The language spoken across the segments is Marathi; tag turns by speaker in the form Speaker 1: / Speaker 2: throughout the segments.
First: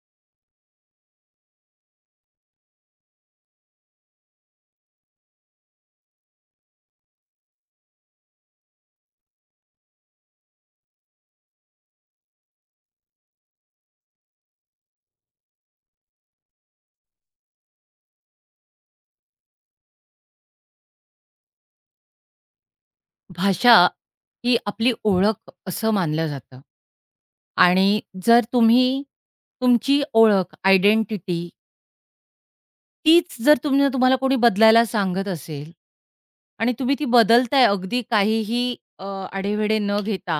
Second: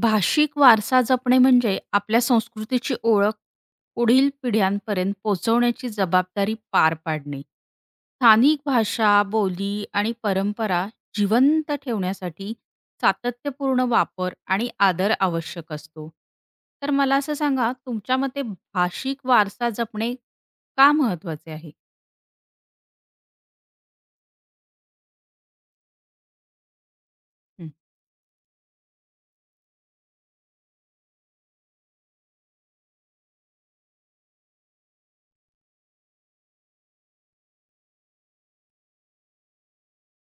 Speaker 1: भाषिक वारसा जपणे म्हणजे आपल्या संस्कृतीची ओळख पुढील पिढ्यांपर्यंत पोहोचवण्याची जबाबदारी पार पाडणे. स्थानिक भाषा, बोली आणि परंपरा जिवंत ठेवण्यासाठी सातत्यपूर्ण वापर आणि आदर आवश्यक असतो. तर मला असं सांगा, तुमच्या मते भाषिक वारसा जपणे का महत्त्वाचे आहे?
Speaker 2: भाषा ही आपली ओळख असं मानलं जातं
Speaker 1: हं,
Speaker 2: आणि जर तुम्ही तुमची ओळख, आयडेंटिटी तीच जर तुम्ही तुम्हाला कोणी बदलायला सांगत असेल आणि तुम्ही ती बदलताय अगदी काहीही अ, आढेवेढे न घेता,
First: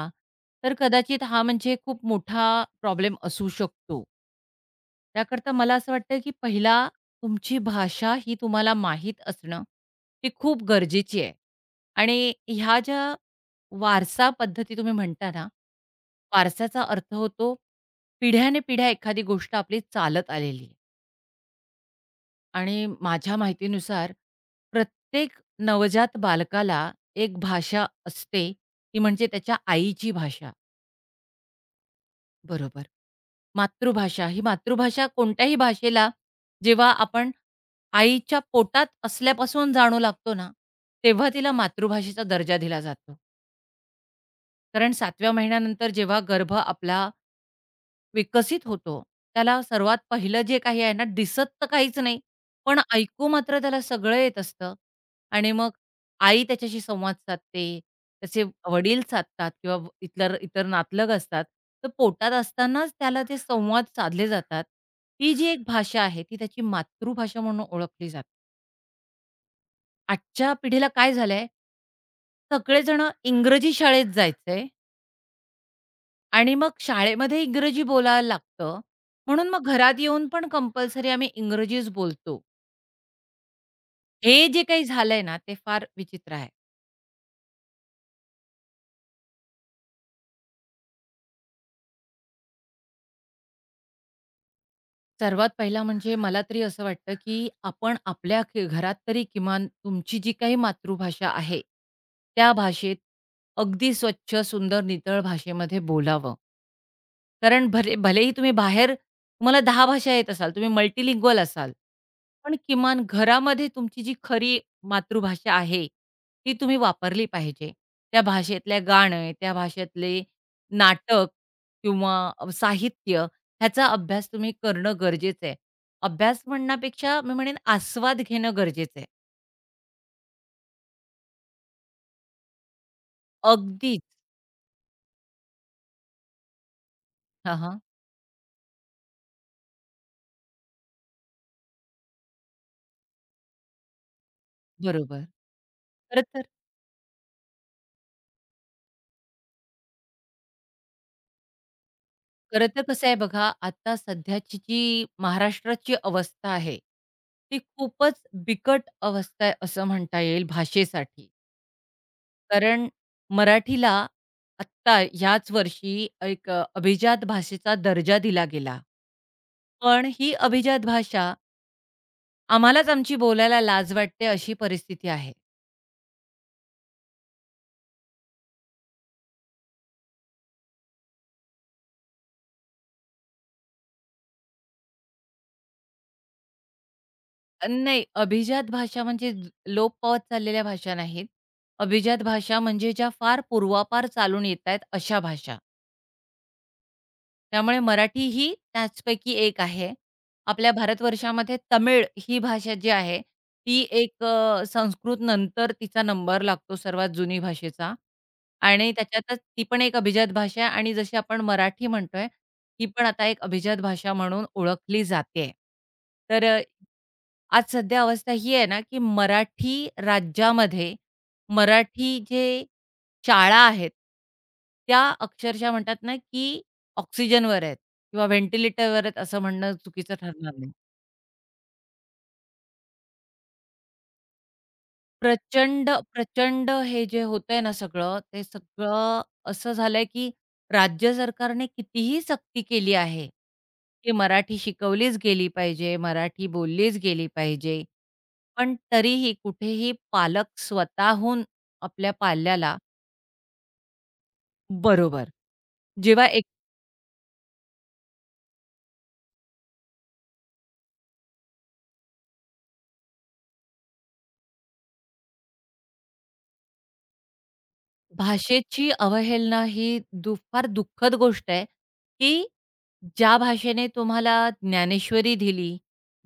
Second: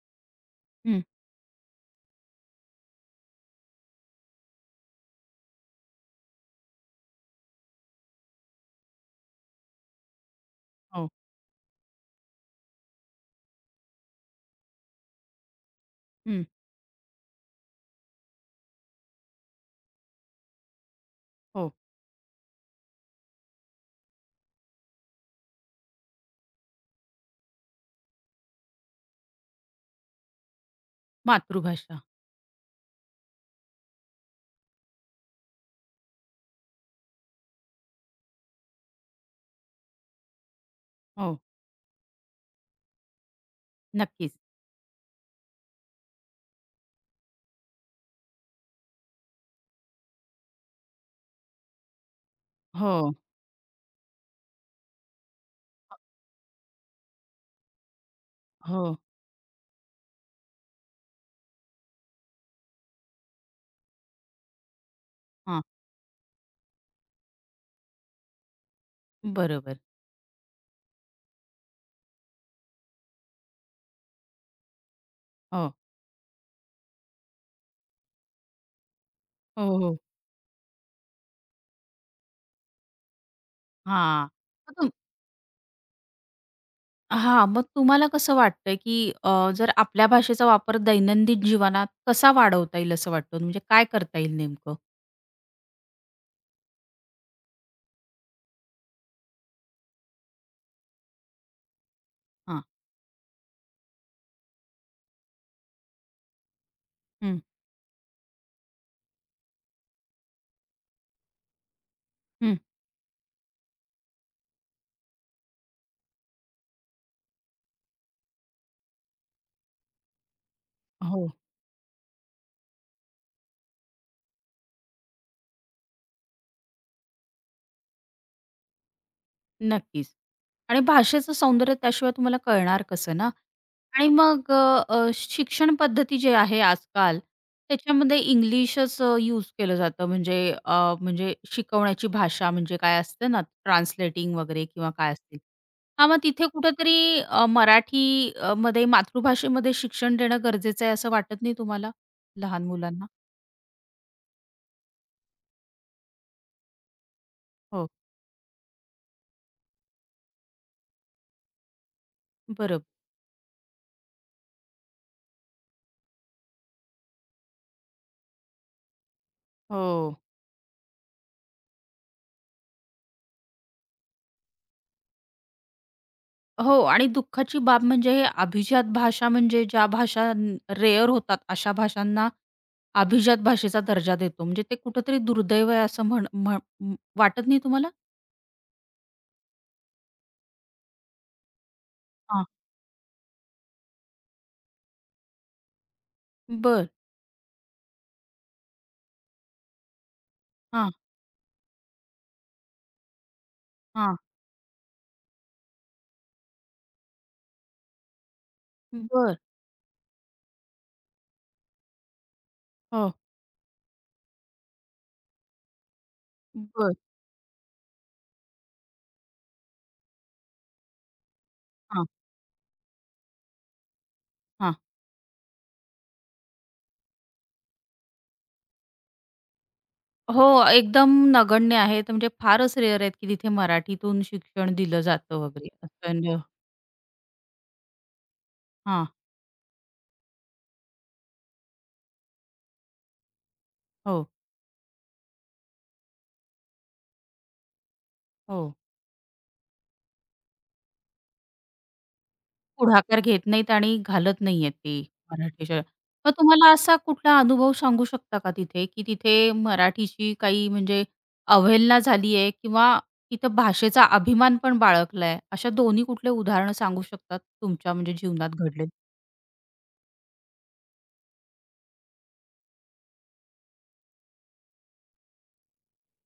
Speaker 2: तर
Speaker 1: हं.
Speaker 2: कदाचित हा म्हणजे खूप मोठा प्रॉब्लेम असू शकतो. त्याकरता मला असं वाटतं, की पहिला तुमची भाषा ही तुम्हाला माहीत असणं, ही खूप
Speaker 1: हो,
Speaker 2: गरजेची आहे. आणि ह्या ज्या वारसा पद्धती तुम्ही म्हणता ना,
Speaker 1: हं,
Speaker 2: वारसाचा अर्थ होतो पिढ्याने-पिढ्या एखादी गोष्ट आपली चालत आलेली.
Speaker 1: हो.
Speaker 2: आणि माझ्या माहितीनुसार प्रत्येक नवजात बालकाला एक भाषा असते, ती म्हणजे त्याच्या आईची भाषा.
Speaker 1: मातृभाषा.
Speaker 2: बरोबर. मातृभाषा, ही मातृभाषा कोणत्याही भाषेला जेव्हा आपण आईच्या पोटात असल्यापासून जाणू लागतो ना, तेव्हा
Speaker 1: हो,
Speaker 2: तिला मातृभाषेचा दर्जा दिला जातो.
Speaker 1: नक्कीच.
Speaker 2: कारण 7व्या महिन्यानंतर जेव्हा गर्भ आपला विकसित होतो. त्याला सर्वात पहिलं जे काही आहे ना, दिसत तर काहीच नाही, पण
Speaker 1: हो,
Speaker 2: ऐकू मात्र त्याला सगळं येत असतं. आणि मग आई त्याच्याशी संवाद साधते, त्याचे
Speaker 1: हो.
Speaker 2: वडील साधतात किंवा इतर इतर नातलग असतात. तर पोटात असतानाच त्याला ते संवाद साधले जातात. ती जी एक
Speaker 1: हां,
Speaker 2: भाषा आहे, ती त्याची मातृभाषा म्हणून ओळखली जाते.
Speaker 1: बरोबर.
Speaker 2: आजच्या पिढीला काय झालंय, सगळेजण इंग्रजी शाळेत जायचंय.
Speaker 1: हो.
Speaker 2: आणि मग शाळेमध्ये इंग्रजी बोलायला लागतं. म्हणून मग
Speaker 1: हो, हो.
Speaker 2: घरात येऊन पण कंपल्सरी आम्ही इंग्रजीच बोलतो.
Speaker 1: हां.
Speaker 2: हे जे
Speaker 1: मग
Speaker 2: काही
Speaker 1: तुम
Speaker 2: झालंय ना, ते फार विचित्र आहे.
Speaker 1: हां, मग तुम्हाला कसं वाटतंय, की जर आपल्या भाषेचा वापर दैनंदिन जीवनात कसा वाढवता येईल असं वाटतं? म्हणजे काय करता येईल नेमकं?
Speaker 2: सर्वात पहिला म्हणजे मला तरी असं वाटतं, की आपण आपल्या घरात तरी किमान तुमची जी काही मातृभाषा आहे, त्या
Speaker 1: हां.
Speaker 2: भाषेत अगदी स्वच्छ, सुंदर, नितळ भाषेमध्ये बोलावं.
Speaker 1: हं,
Speaker 2: कारण भले भलेही तुम्ही बाहेर तुम्हाला 10 भाषा येत असाल, तुम्ही मल्टिलिंग्वल असाल, पण
Speaker 1: हं.
Speaker 2: किमान घरामध्ये तुमची जी खरी मातृभाषा आहे, ती तुम्ही वापरली पाहिजे. त्या भाषेतल्या गाणं, त्या भाषेतले नाटक
Speaker 1: हो.
Speaker 2: किंवा साहित्य ह्याचा अभ्यास तुम्ही करणं गरजेचं आहे. अभ्यास म्हणण्यापेक्षा मी म्हणेन आस्वाद घेणं गरजेचं आहे.
Speaker 1: नक्कीच. आणि भाषेचं सौंदर्य त्याशिवाय तुम्हाला कळणार कसं ना?
Speaker 2: अगदीच.
Speaker 1: आणि मग अ, अ, शिक्षण पद्धती जे आहे आजकाल,
Speaker 2: हां, हां.
Speaker 1: त्याच्यामध्ये इंग्लिशच यूज केलं जातं. म्हणजे शिकवण्याची भाषा म्हणजे काय असते ना, ट्रान्सलेटिंग वगैरे किंवा काय
Speaker 2: बरोबर.
Speaker 1: असतील. हां, मग
Speaker 2: खरं तर
Speaker 1: तिथे कुठेतरी मराठी मध्ये मातृभाषेमध्ये शिक्षण देणं गरजेचं आहे असं वाटत नाही तुम्हाला? लहान
Speaker 2: खरं तर कसं
Speaker 1: मुलांना?
Speaker 2: आहे बघा, आता सध्याची जी महाराष्ट्राची अवस्था आहे, ती
Speaker 1: हो,
Speaker 2: खूपच बिकट अवस्था आहे असं म्हणता येईल भाषेसाठी.
Speaker 1: बरोबर.
Speaker 2: कारण मराठीला आत्ता ह्याच वर्षी एक अभिजात भाषेचा दर्जा दिला गेला. पण
Speaker 1: हो.
Speaker 2: ही अभिजात भाषा आम्हालाच आमची बोलायला लाज वाटते अशी परिस्थिती आहे.
Speaker 1: हो आणि दुःखाची बाब म्हणजे अभिजात भाषा म्हणजे ज्या भाषा रेअर होतात अशा भाषांना अभिजात भाषेचा दर्जा देतो. म्हणजे ते कुठेतरी दुर्दैव आहे असं म्हण म्ह वाटत नाही तुम्हाला?
Speaker 2: नाही, अभिजात भाषा म्हणजे लोप पावत चाललेल्या भाषा नाहीत. अभिजात
Speaker 1: हां.
Speaker 2: भाषा म्हणजे ज्या फार पूर्वापार चालून येतायत अशा भाषा.
Speaker 1: बरं.
Speaker 2: त्यामुळे मराठी ही त्याचपैकी एक आहे. आपल्या
Speaker 1: हां,
Speaker 2: भारतवर्षामध्ये तमिळ ही भाषा जी आहे, ती
Speaker 1: हां.
Speaker 2: एक संस्कृत नंतर तिचा नंबर लागतो सर्वात जुनी भाषेचा आणि
Speaker 1: बरं.
Speaker 2: त्याच्यातच ती पण एक अभिजात भाषा आहे आणि जशी आपण मराठी म्हणतोय, ती पण
Speaker 1: हो.
Speaker 2: आता एक अभिजात भाषा म्हणून ओळखली जाते. तर अ,
Speaker 1: बरं.
Speaker 2: आज सध्या अवस्था ही आहे ना, की मराठी राज्यामध्ये
Speaker 1: हां,
Speaker 2: मराठी जे शाळा आहेत,
Speaker 1: हां.
Speaker 2: त्या अक्षरशः म्हणतात ना, की ऑक्सिजनवर आहेत किंवा व्हेंटिलेटरवर आहेत असं म्हणणं चुकीचं
Speaker 1: हो,
Speaker 2: ठरणार नाही.
Speaker 1: एकदम नगण्य आहेत. म्हणजे फारच रेअर आहेत की तिथे मराठीतून शिक्षण दिलं जातं वगैरे.
Speaker 2: प्रचंड,
Speaker 1: असं
Speaker 2: प्रचंड हे जे होतंय ना सगळं, ते
Speaker 1: हां.
Speaker 2: सगळं असं झालंय, की राज्य सरकारने कितीही सक्ती केली आहे, की
Speaker 1: हो,
Speaker 2: मराठी शिकवलीच गेली पाहिजे, मराठी बोललीच गेली पाहिजे.
Speaker 1: हो.
Speaker 2: पण तरीही कुठेही पालक स्वतःहून आपल्या पाल्याला
Speaker 1: पुढाकार घेत नाहीत आणि घालत नाहीयेत ते
Speaker 2: बरोबर.
Speaker 1: मराठी शाळेत.
Speaker 2: जेव्हा
Speaker 1: मग तुम्हाला असा कुठला अनुभव सांगू शकता का तिथे, की तिथे मराठीची काही म्हणजे अवहेलना झाली आहे किंवा तिथं भाषेचा अभिमान पण बाळगलाय? अशा दोन्ही कुठले उदाहरणं सांगू शकतात तुमच्या म्हणजे जीवनात घडले?
Speaker 2: भाषेची अवहेलना ही फार दुःखद गोष्ट आहे, की ज्या भाषेने तुम्हाला ज्ञानेश्वरी दिली,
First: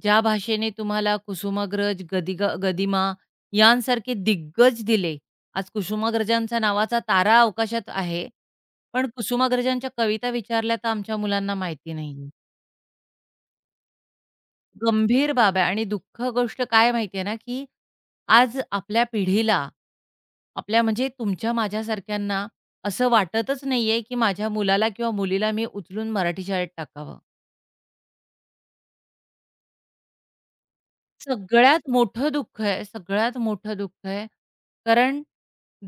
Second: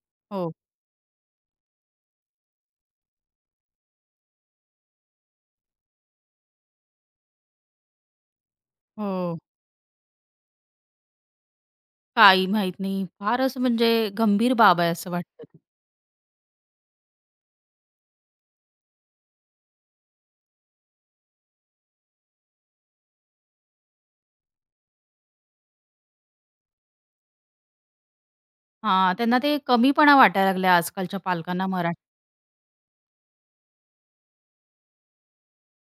Speaker 2: ज्या
Speaker 1: हो,
Speaker 2: भाषेने तुम्हाला कुसुमाग्रज, गदिमा यांसारखे दिग्गज दिले. आज कुसुमाग्रजांचा नावाचा तारा अवकाशात आहे, पण
Speaker 1: हो.
Speaker 2: कुसुमाग्रजांच्या कविता विचारल्या तर आमच्या मुलांना माहिती नाहीये.
Speaker 1: काही माहीत नाही. फारच म्हणजे गंभीर बाब आहे असं
Speaker 2: गंभीर
Speaker 1: वाटतं
Speaker 2: बाब
Speaker 1: ते.
Speaker 2: आहे आणि दुःख गोष्ट काय माहिती आहे ना, की आज आपल्या पिढीला, आपल्या म्हणजे तुमच्या माझ्यासारख्यांना असं वाटतच नाहीये, की माझ्या मुलाला किंवा मुलीला मी उचलून मराठी शाळेत टाकावं.
Speaker 1: हां, त्यांना ते कमीपणा वाटायला लागलाय आजकालच्या पालकांना
Speaker 2: सगळ्यात
Speaker 1: मराठी
Speaker 2: मोठं दुःख आहे, सगळ्यात मोठं दुःख आहे. कारण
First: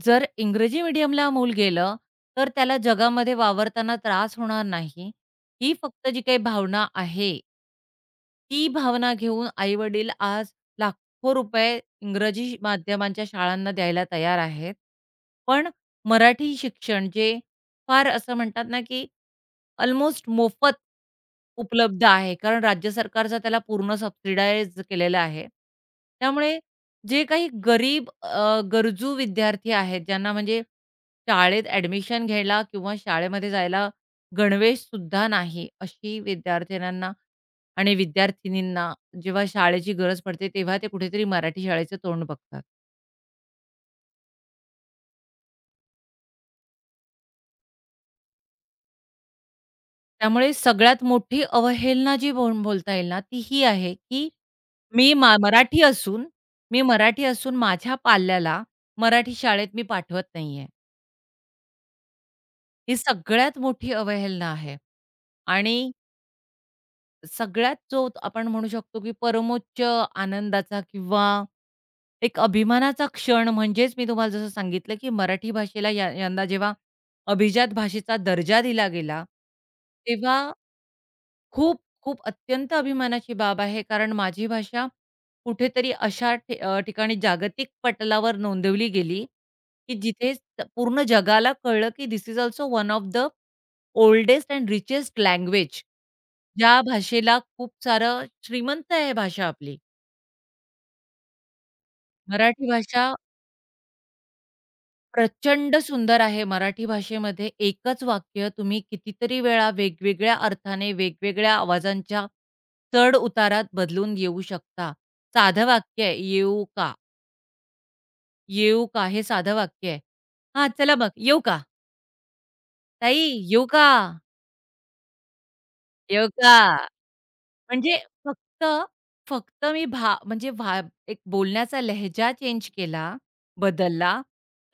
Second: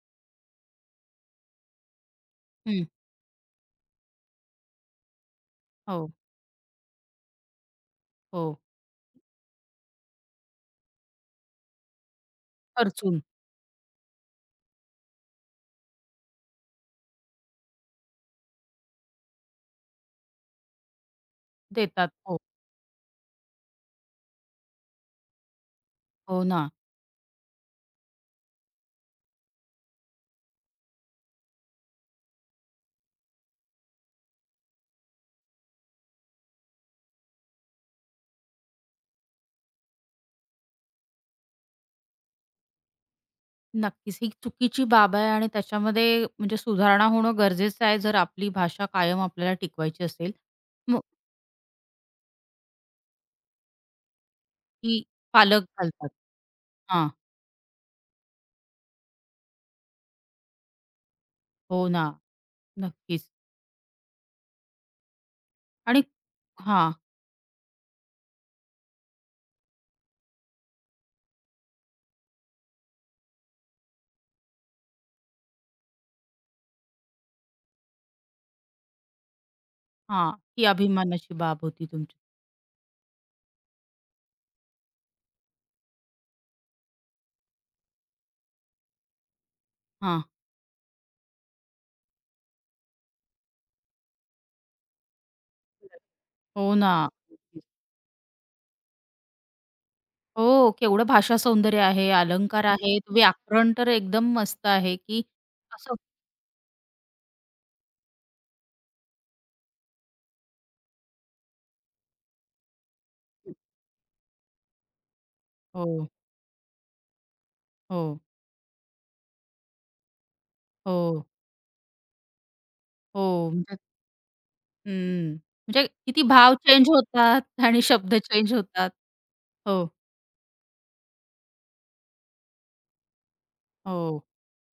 Speaker 2: जर इंग्रजी मीडियमला मूल गेलं, तर त्याला
Speaker 1: हं.
Speaker 2: जगामध्ये वावरताना त्रास होणार नाही. ही फक्त
Speaker 1: हो,
Speaker 2: जी काही भावना आहे
Speaker 1: हो.
Speaker 2: ती भावना घेऊन आई-वडील आज लाखो रुपये इंग्रजी
Speaker 1: खर्चून
Speaker 2: माध्यमांच्या शाळांना द्यायला तयार आहेत. पण मराठी शिक्षण जे फार असं म्हणतात ना, की ऑलमोस्ट मोफत उपलब्ध
Speaker 1: देतात.
Speaker 2: आहे.
Speaker 1: हो,
Speaker 2: कारण राज्य सरकारचा त्याला पूर्ण सबसिडाइज केलेलं आहे.
Speaker 1: हो
Speaker 2: त्यामुळे
Speaker 1: ना.
Speaker 2: जे काही गरीब गरजू विद्यार्थी आहेत, ज्यांना म्हणजे शाळेत ॲडमिशन घ्यायला किंवा शाळेमध्ये जायला गणवेशसुद्धा नाही, अशी विद्यार्थिन्यांना आणि विद्यार्थिनींना जेव्हा शाळेची गरज पडते, तेव्हा ते कुठेतरी मराठी शाळेचं तोंड बघतात.
Speaker 1: नक्कीच. ही चुकीची बाब आहे आणि त्याच्यामध्ये म्हणजे सुधारणा होणं गरजेचं आहे, जर आपली भाषा कायम आपल्याला टिकवायची असेल.
Speaker 2: त्यामुळे
Speaker 1: मग
Speaker 2: सगळ्यात मोठी अवहेलना जी बोलता येईल ना, ती ही आहे, की
Speaker 1: ती
Speaker 2: मी मा
Speaker 1: पालक
Speaker 2: मराठी
Speaker 1: घालतात.
Speaker 2: असून मी
Speaker 1: हां.
Speaker 2: मराठी असून माझ्या पाल्याला मराठी शाळेत मी पाठवत नाहीये.
Speaker 1: हो ना.
Speaker 2: ही
Speaker 1: नक्कीच.
Speaker 2: सगळ्यात मोठी अवहेलना आहे आणि
Speaker 1: आणि हां,
Speaker 2: सगळ्यात जो आपण म्हणू शकतो, की परमोच्च आनंदाचा किंवा एक अभिमानाचा क्षण म्हणजेच मी तुम्हाला जसं सांगितलं, की मराठी भाषेला यंदा जेव्हा अभिजात भाषेचा दर्जा दिला गेला,
Speaker 1: हां.
Speaker 2: तेव्हा
Speaker 1: ही अभिमानाची बाब
Speaker 2: खूप,
Speaker 1: होती तुमची.
Speaker 2: खूप अत्यंत अभिमानाची बाब आहे. कारण माझी भाषा कुठेतरी अशा ठिकाणी जागतिक पटलावर नोंदवली गेली, की
Speaker 1: हां.
Speaker 2: जिथे स पूर्ण जगाला कळलं, की this is also one of the oldest and richest language.
Speaker 1: हो
Speaker 2: ज्या
Speaker 1: ना.
Speaker 2: भाषेला खूप सारं श्रीमंत आहे भाषा आपली.
Speaker 1: हो. केवढं भाषा सौंदर्य आहे, अलंकार
Speaker 2: मराठी
Speaker 1: आहेत,
Speaker 2: भाषा
Speaker 1: व्याकरण तर एकदम मस्त आहे, की
Speaker 2: प्रचंड
Speaker 1: असं
Speaker 2: सुंदर आहे. मराठी भाषेमध्ये एकच वाक्य तुम्ही कितीतरी वेळा वेगवेगळ्या अर्थाने, वेगवेगळ्या आवाजांच्या चढ-उतारात बदलून येऊ शकता. साधं वाक्य
Speaker 1: हो,
Speaker 2: आहे, "येऊ का?
Speaker 1: हो,
Speaker 2: येऊ का?" हे साधं वाक्य आहे. "हां, चला मग
Speaker 1: हो,
Speaker 2: येऊ का? ताई
Speaker 1: हो.
Speaker 2: येऊ का?
Speaker 1: हम्म. म्हणजे किती
Speaker 2: येऊ का?"
Speaker 1: भाव चेंज होतात आणि
Speaker 2: म्हणजे
Speaker 1: शब्द चेंज
Speaker 2: फक्त
Speaker 1: होतात.
Speaker 2: फक्त मी
Speaker 1: हो,
Speaker 2: भा म्हणजे भा एक बोलण्याचा लहजा चेंज केला, बदलला,
Speaker 1: हो,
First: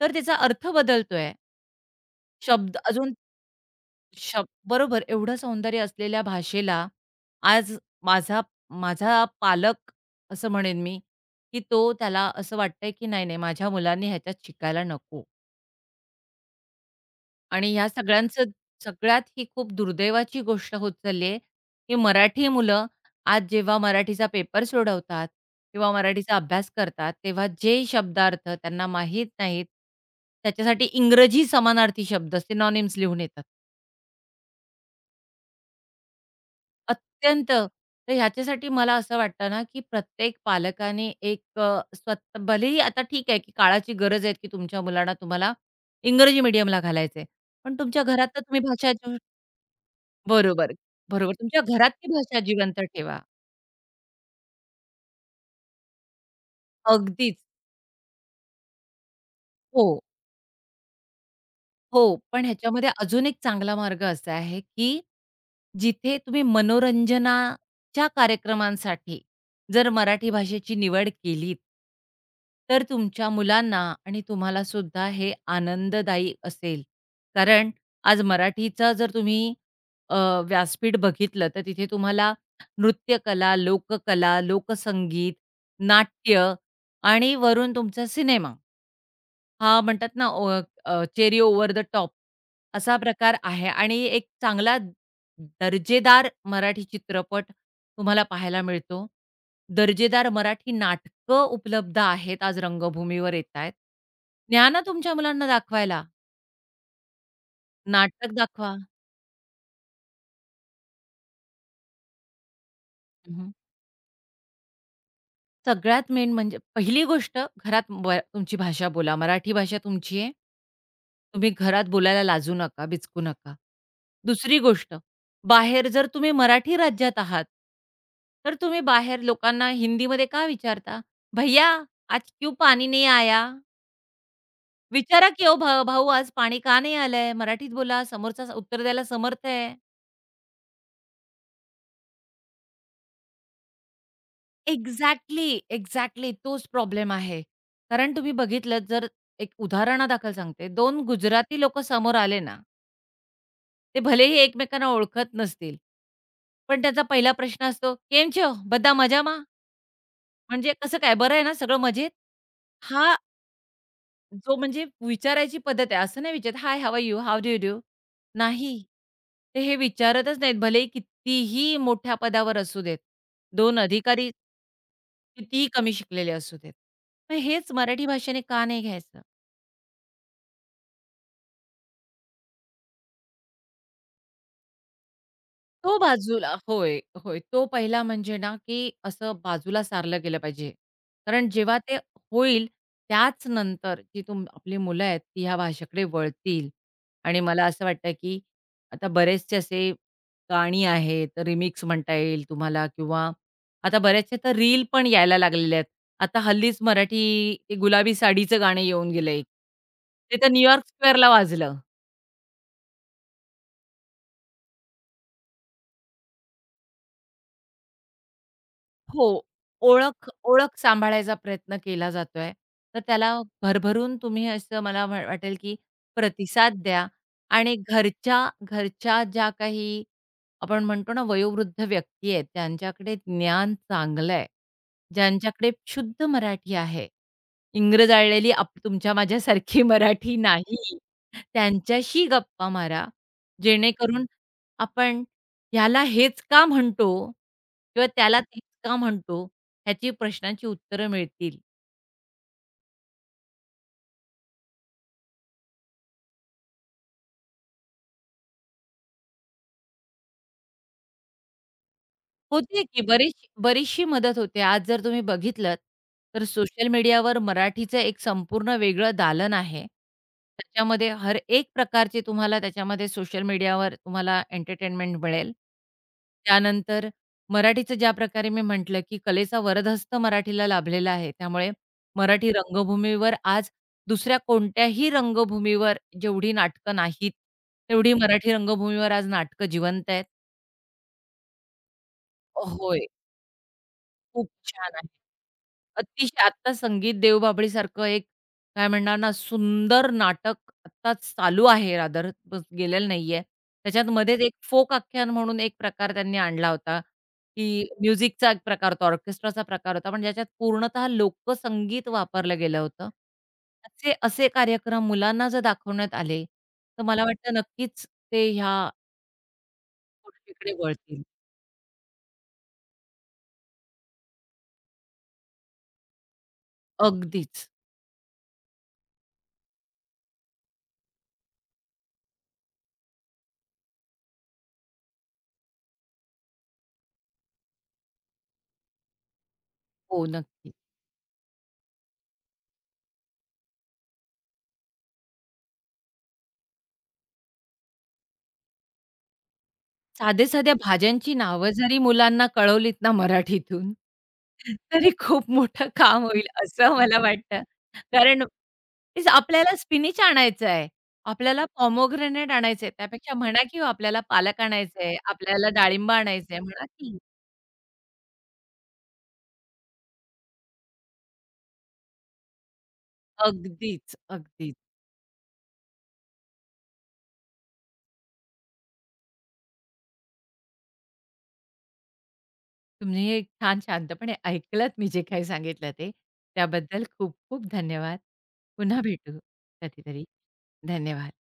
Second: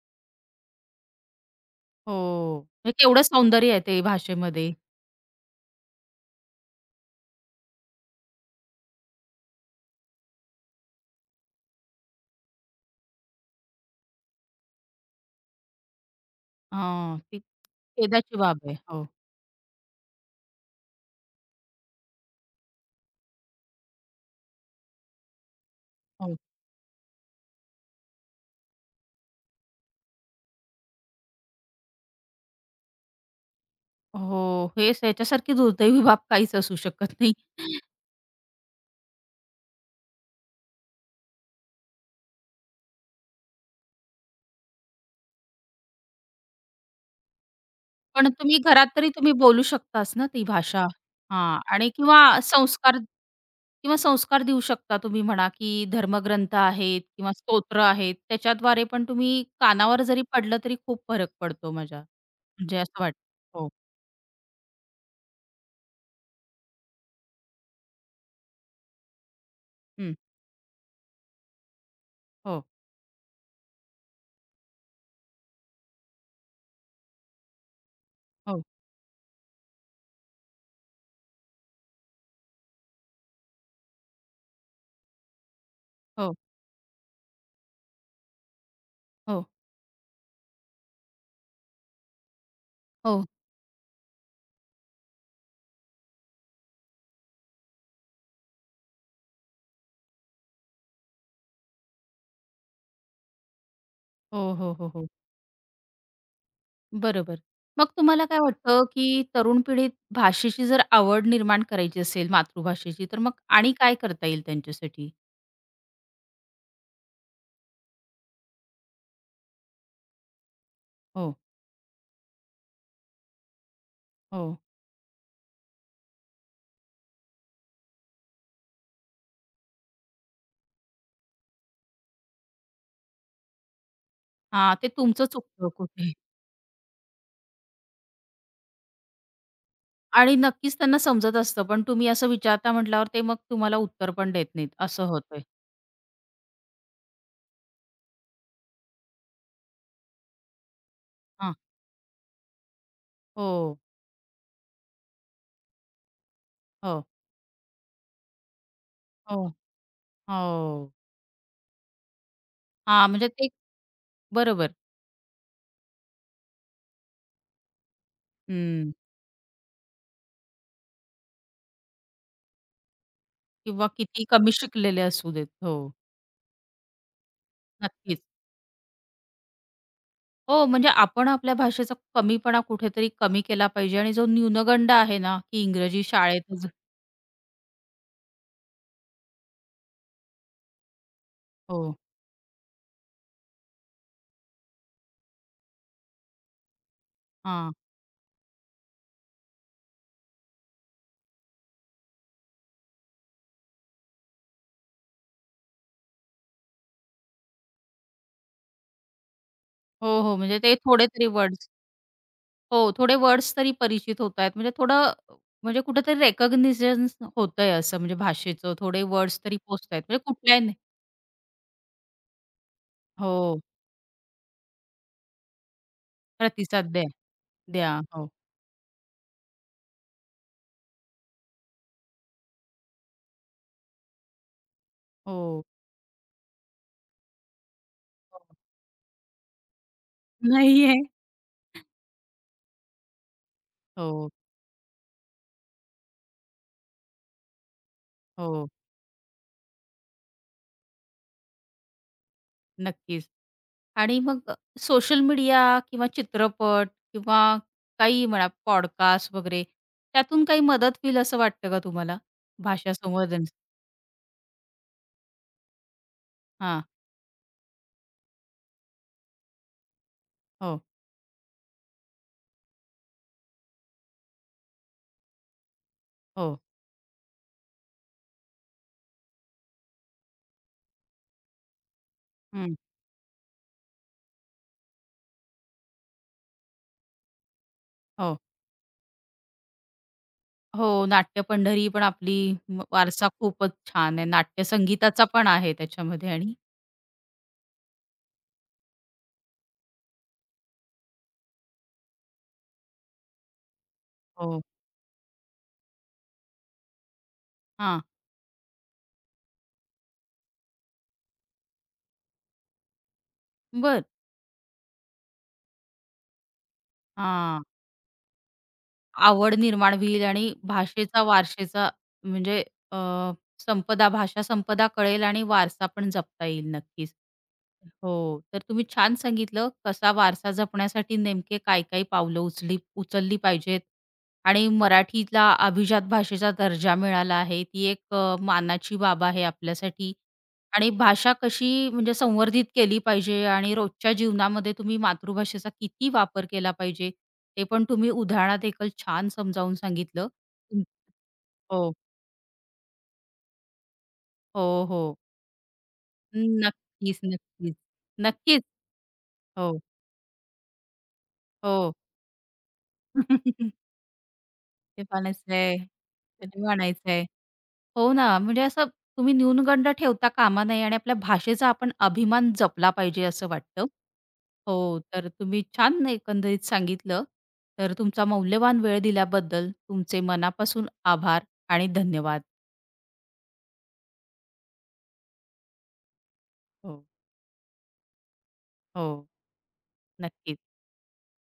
Speaker 2: तर त्याचा अर्थ बदलतोय.
Speaker 1: हो.
Speaker 2: शब्द
Speaker 1: म्हणजे
Speaker 2: अजून
Speaker 1: केवढं सौंदर्य आहे ते
Speaker 2: शब
Speaker 1: भाषेमध्ये.
Speaker 2: बरोबर. एवढं सौंदर्य असलेल्या भाषेला आज माझा माझा पालक असं म्हणेन मी, की तो त्याला असं वाटतंय, की नाही, नाही माझ्या मुलांनी ह्याच्यात शिकायला नको.
Speaker 1: हां, ती
Speaker 2: आणि ह्या
Speaker 1: खेदाची
Speaker 2: सगळ्यांचं
Speaker 1: बाब आहे. हो,
Speaker 2: सगळ्यात ही खूप दुर्दैवाची गोष्ट होत चालली आहे, की मराठी मुलं आज जेव्हा मराठीचा पेपर सोडवतात किंवा मराठीचा
Speaker 1: हो.
Speaker 2: अभ्यास करतात, तेव्हा जे शब्दार्थ त्यांना माहीत नाहीत, त्याच्यासाठी इंग्रजी समानार्थी शब्द सिनॉनिम्स लिहून येतात.
Speaker 1: हो, हेच ह्याच्यासारखी दुर्दैवी बाब काहीच असू शकत नाही.
Speaker 2: अत्यंत. तर ह्याच्यासाठी मला असं वाटतं ना, की प्रत्येक पालकाने स्वतः भलेही आता ठीक आहे, की काळाची गरज आहे, की तुमच्या मुलांना तुम्हाला इंग्रजी मीडियमला घालायचं पण तुमच्या घरात
Speaker 1: पण
Speaker 2: तर
Speaker 1: तुम्ही
Speaker 2: तुम्ही
Speaker 1: घरात तरी तुम्ही बोलू शकताच ना ती
Speaker 2: बरोबर,
Speaker 1: भाषा.
Speaker 2: बरोबर.
Speaker 1: हां
Speaker 2: तुमच्या
Speaker 1: आणि
Speaker 2: घरात ती
Speaker 1: किंवा
Speaker 2: भाषा जिवंत
Speaker 1: संस्कार
Speaker 2: ठेवा.
Speaker 1: किंवा संस्कार देऊ शकता तुम्ही म्हणा, की धर्मग्रंथ आहेत किंवा
Speaker 2: अगदीच.
Speaker 1: स्तोत्र आहेत त्याच्याद्वारे पण तुम्ही
Speaker 2: हो.
Speaker 1: कानावर जरी पडलं तरी खूप फरक पडतो माझ्या
Speaker 2: हो, पण
Speaker 1: म्हणजे
Speaker 2: ह्याच्यामध्ये
Speaker 1: असं वाटतं.
Speaker 2: अजून एक
Speaker 1: हो.
Speaker 2: चांगला मार्ग असा आहे, की जिथे तुम्ही मनोरंजनाच्या कार्यक्रमांसाठी जर
Speaker 1: हं.
Speaker 2: मराठी भाषेची निवड केलीत,
Speaker 1: हो,
Speaker 2: तर तुमच्या मुलांना आणि तुम्हाला सुद्धा हे आनंददायी असेल. कारण आज
Speaker 1: हो,
Speaker 2: मराठीचा जर तुम्ही अ, व्यासपीठ बघितलं, तर तिथे तुम्हाला नृत्यकला, लोककला, लोकसंगीत,
Speaker 1: हो,
Speaker 2: नाट्य आणि वरून तुमचा सिनेमा.
Speaker 1: हो,
Speaker 2: हां, म्हणतात ना चेरी ओव्हर द टॉप असा
Speaker 1: हो.
Speaker 2: प्रकार आहे आणि एक चांगला दर्जेदार मराठी चित्रपट तुम्हाला पाहायला मिळतो. दर्जेदार मराठी नाटकं उपलब्ध आहेत, आज रंगभूमीवर येतायत.
Speaker 1: हो,
Speaker 2: न्या
Speaker 1: हो,
Speaker 2: ना
Speaker 1: हो, हो.
Speaker 2: तुमच्या मुलांना दाखवायला.
Speaker 1: बरोबर. मग तुम्हाला
Speaker 2: नाटक
Speaker 1: काय
Speaker 2: दाखवा.
Speaker 1: वाटतं, की तरुण पिढीत भाषेची जर आवड निर्माण करायची असेल मातृभाषेची, तर मग आणि काय करता येईल त्यांच्यासाठी?
Speaker 2: सगळ्यात मेन म्हणजे पहिली गोष्ट घरात तुमची भाषा बोला. मराठी भाषा तुमची आहे.
Speaker 1: हो,
Speaker 2: तुम्ही घरात बोलायला लाजू नका, बिचकू नका.
Speaker 1: हो.
Speaker 2: दुसरी गोष्ट, बाहेर जर तुम्ही मराठी राज्यात आहात, तर तुम्ही बाहेर लोकांना हिंदीमध्ये का विचारता? "भैय्या आज क्यों पानी नहीं आया?"
Speaker 1: हां, ते तुमचं
Speaker 2: विचारा की "ओ
Speaker 1: चुकतं
Speaker 2: भाऊ
Speaker 1: कुठे?
Speaker 2: आज पाणी का नाही आलंय?" मराठीत बोला. समोरचा उत्तर द्यायला समर्थ आहे.
Speaker 1: आणि नक्कीच त्यांना समजत असतं, पण तुम्ही असं विचारता म्हटल्यावर ते मग तुम्हाला उत्तर पण देत नाहीत, असं होतंय.
Speaker 2: एक्झॅक्टली, एक्झॅक्टली तोच प्रॉब्लेम आहे. कारण तुम्ही बघितलं जर एक उदाहरणादाखल सांगते, दोन
Speaker 1: हां.
Speaker 2: गुजराती लोकं समोर आले ना,
Speaker 1: हो,
Speaker 2: ते भलेही एकमेकांना ओळखत नसतील. पण त्याचा
Speaker 1: हो,
Speaker 2: पहिला प्रश्न असतो, "केम छो? બધા મજામાં?"
Speaker 1: हो,
Speaker 2: म्हणजे
Speaker 1: हो.
Speaker 2: कसं काय, "बरं आहे ना? सगळं मजेत?"
Speaker 1: हां,
Speaker 2: हा
Speaker 1: म्हणजे ते
Speaker 2: जो
Speaker 1: बरोबर.
Speaker 2: म्हणजे विचारायची पद्धत आहे. असं नाही विचारत, "hi, how you? How do you do?" नाही.
Speaker 1: हं.
Speaker 2: ते हे विचारतच नाहीत. भलेही कितीही मोठ्या पदावर असू देत. दोन
Speaker 1: किंवा किती
Speaker 2: अधिकारी
Speaker 1: कमी शिकलेले असू देत.
Speaker 2: कितीही
Speaker 1: हो.
Speaker 2: कमी शिकलेले असू देत. मग हेच मराठी
Speaker 1: नक्कीच.
Speaker 2: भाषेने का नाही घ्यायचं?
Speaker 1: हो, म्हणजे आपण आपल्या भाषेचा कमीपणा कुठेतरी कमी केला पाहिजे आणि जो न्यूनगंड आहे ना, की
Speaker 2: तो
Speaker 1: इंग्रजी
Speaker 2: बाजूला
Speaker 1: शाळेतच
Speaker 2: होय, होय. तो पहिला म्हणजे ना, की असं बाजूला सारलं गेलं पाहिजे. कारण जेव्हा ते
Speaker 1: हो.
Speaker 2: होईल, त्याच नंतर जी आपली मुलं आहेत, ती ह्या भाषेकडे वळतील आणि मला
Speaker 1: हां.
Speaker 2: असं वाटतं, की आता बरेचसे असे गाणी आहेत, रिमिक्स म्हणता येईल तुम्हाला किंवा आता बऱ्याचशा तर रील पण यायला लागलेल्या आहेत. आता हल्लीच मराठी ते गुलाबी साडीचं गाणं येऊन गेलं
Speaker 1: हो, हो.
Speaker 2: ते तर
Speaker 1: म्हणजे ते
Speaker 2: न्यूयॉर्क
Speaker 1: थोडे तरी
Speaker 2: स्क्वेअरला
Speaker 1: वर्ड्स
Speaker 2: वाजलं.
Speaker 1: हो, थोडे वर्ड्स तरी परिचित होत आहेत. म्हणजे थोडं म्हणजे कुठेतरी रिकॉग्निशन होतंय असं म्हणजे भाषेचं. थोडे
Speaker 2: हो.
Speaker 1: वर्ड्स तरी पोहोचतायत. म्हणजे
Speaker 2: ओळख
Speaker 1: कुठल्याही नाही
Speaker 2: ओळख सांभाळायचा प्रयत्न केला जातोय. तर त्याला
Speaker 1: हो,
Speaker 2: भरभरून तुम्ही असं मला वाटेल, की प्रतिसाद
Speaker 1: प्रतिसाद द्या.
Speaker 2: द्या आणि
Speaker 1: द्या. हो,
Speaker 2: घरच्या घरच्या ज्या काही आपण म्हणतो ना, वयोवृद्ध व्यक्ती आहेत, त्यांच्याकडे ज्ञान चांगलं आहे,
Speaker 1: हो,
Speaker 2: ज्यांच्याकडे शुद्ध मराठी आहे. इंग्रज
Speaker 1: हो.
Speaker 2: आळलेली आप तुमच्या माझ्यासारखी मराठी
Speaker 1: नाहीये.
Speaker 2: नाही. त्यांच्याशी गप्पा मारा, जेणेकरून
Speaker 1: हो,
Speaker 2: आपण ह्याला हेच का म्हणतो? किंवा त्याला तेच
Speaker 1: हो.
Speaker 2: का म्हणतो? ह्याची प्रश्नांची उत्तरं मिळतील.
Speaker 1: नक्कीच. आणि मग सोशल मीडिया किंवा चित्रपट किंवा काही म्हणा पॉडकास्ट वगैरे त्यातून काही मदत होईल असं वाटतं का तुम्हाला?
Speaker 2: होते
Speaker 1: भाषा
Speaker 2: की
Speaker 1: संवर्धन?
Speaker 2: बरीचशी मदत होते. आज जर तुम्ही बघितलत, तर
Speaker 1: हां.
Speaker 2: सोशल मीडियावर मराठीचं एक संपूर्ण वेगळं दालन आहे.
Speaker 1: हो,
Speaker 2: त्याच्यामध्ये हर एक प्रकारचे तुम्हाला त्याच्यामध्ये सोशल मीडियावर तुम्हाला एंटरटेनमेंट मिळेल.
Speaker 1: हो.
Speaker 2: त्यानंतर मराठीचं ज्या प्रकारे मी म्हटलं, की कलेचा वरदहस्त मराठीला लाभलेला आहे. त्यामुळे मराठी
Speaker 1: हं.
Speaker 2: रंगभूमीवर आज दुसऱ्या कोणत्याही रंगभूमीवर जेवढी नाटकं नाहीत, तेवढी
Speaker 1: हो.
Speaker 2: मराठी रंगभूमीवर आज नाटकं जिवंत आहेत.
Speaker 1: हो, नाट्य पंढरी पण आपली
Speaker 2: होय.
Speaker 1: वारसा खूपच छान आहे.
Speaker 2: खूप
Speaker 1: नाट्य
Speaker 2: छान आहे.
Speaker 1: संगीताचा पण आहे त्याच्यामध्ये
Speaker 2: अतिशय
Speaker 1: आणि
Speaker 2: आत्ता संगीत देवबाभळीसारखं एक काय म्हणणार ना, सुंदर नाटक आत्ताच चालू आहे रादर बस गेलेलं नाहीये. त्याच्यात मध्येच एक
Speaker 1: हो.
Speaker 2: फोक आख्यान म्हणून एक प्रकार त्यांनी आणला होता, की
Speaker 1: हां.
Speaker 2: म्युझिकचा एक प्रकार होता, ऑर्केस्ट्राचा प्रकार होता, पण ज्याच्यात पूर्णतः लोकसंगीत वापरलं गेलं होतं.
Speaker 1: बरं.
Speaker 2: असे असे कार्यक्रम मुलांना जर दाखवण्यात आले, तर मला वाटतं
Speaker 1: हां.
Speaker 2: नक्कीच ते ह्या
Speaker 1: आवड निर्माण होईल आणि
Speaker 2: गोष्टीकडे वळतील.
Speaker 1: भाषेचा वारशेचा म्हणजे अ, भाषा संपदा कळेल आणि वारसा पण जपता येईल नक्कीच.
Speaker 2: अगदीच.
Speaker 1: हो, तर तुम्ही छान सांगितलं कसा वारसा जपण्यासाठी नेमके काय-काय पावलं उचलली पाहिजेत आणि मराठीला अभिजात भाषेचा दर्जा मिळाला आहे. ती एक मानाची बाब आहे आपल्यासाठी
Speaker 2: हो, नक्की.
Speaker 1: आणि भाषा कशी म्हणजे संवर्धित केली पाहिजे आणि रोजच्या जीवनामध्ये तुम्ही मातृभाषेचा किती वापर केला पाहिजे, ते पण तुम्ही उदाहरणात एकल छान समजावून सांगितलं.
Speaker 2: साध्या-साध्या
Speaker 1: हं,
Speaker 2: भाज्यांची नावं
Speaker 1: हो.
Speaker 2: जरी मुलांना कळवलीत ना मराठीतून,
Speaker 1: हो, हो.
Speaker 2: तरी खूप मोठं काम होईल असं मला
Speaker 1: नक्कीच,
Speaker 2: वाटतं.
Speaker 1: नक्कीच.
Speaker 2: कारण
Speaker 1: नक्कीच.
Speaker 2: तेच
Speaker 1: हो,
Speaker 2: आपल्याला स्पिनच आणायचं आहे, आपल्याला
Speaker 1: हो.
Speaker 2: पोमोग्रेनेट आणायचंय, त्यापेक्षा म्हणा की हो आपल्याला पालक
Speaker 1: ते
Speaker 2: आणायचंय, आपल्याला
Speaker 1: म्हणायचंय,
Speaker 2: डाळिंब आणायचंय
Speaker 1: ते
Speaker 2: म्हणा की
Speaker 1: म्हणायचंय. हो ना, म्हणजे असं तुम्ही न्यूनगंड ठेवता कामा नये आणि आपल्या भाषेचा आपण अभिमान जपला पाहिजे असं वाटतं.
Speaker 2: अगदीच, अगदीच.
Speaker 1: हो, तर तुम्ही छान एकंदरीत सांगितलं. तर तुमचा मौल्यवान वेळ दिल्याबद्दल तुमचे मनापासून आभार आणि धन्यवाद.
Speaker 2: तुम्ही हे छान शांतपणे ऐकलत मी जे काही सांगितलं ते. त्याबद्दल
Speaker 1: हो,
Speaker 2: खूप खूप धन्यवाद. पुन्हा
Speaker 1: हो.
Speaker 2: भेटू कधीतरी.
Speaker 1: नक्कीच.
Speaker 2: धन्यवाद.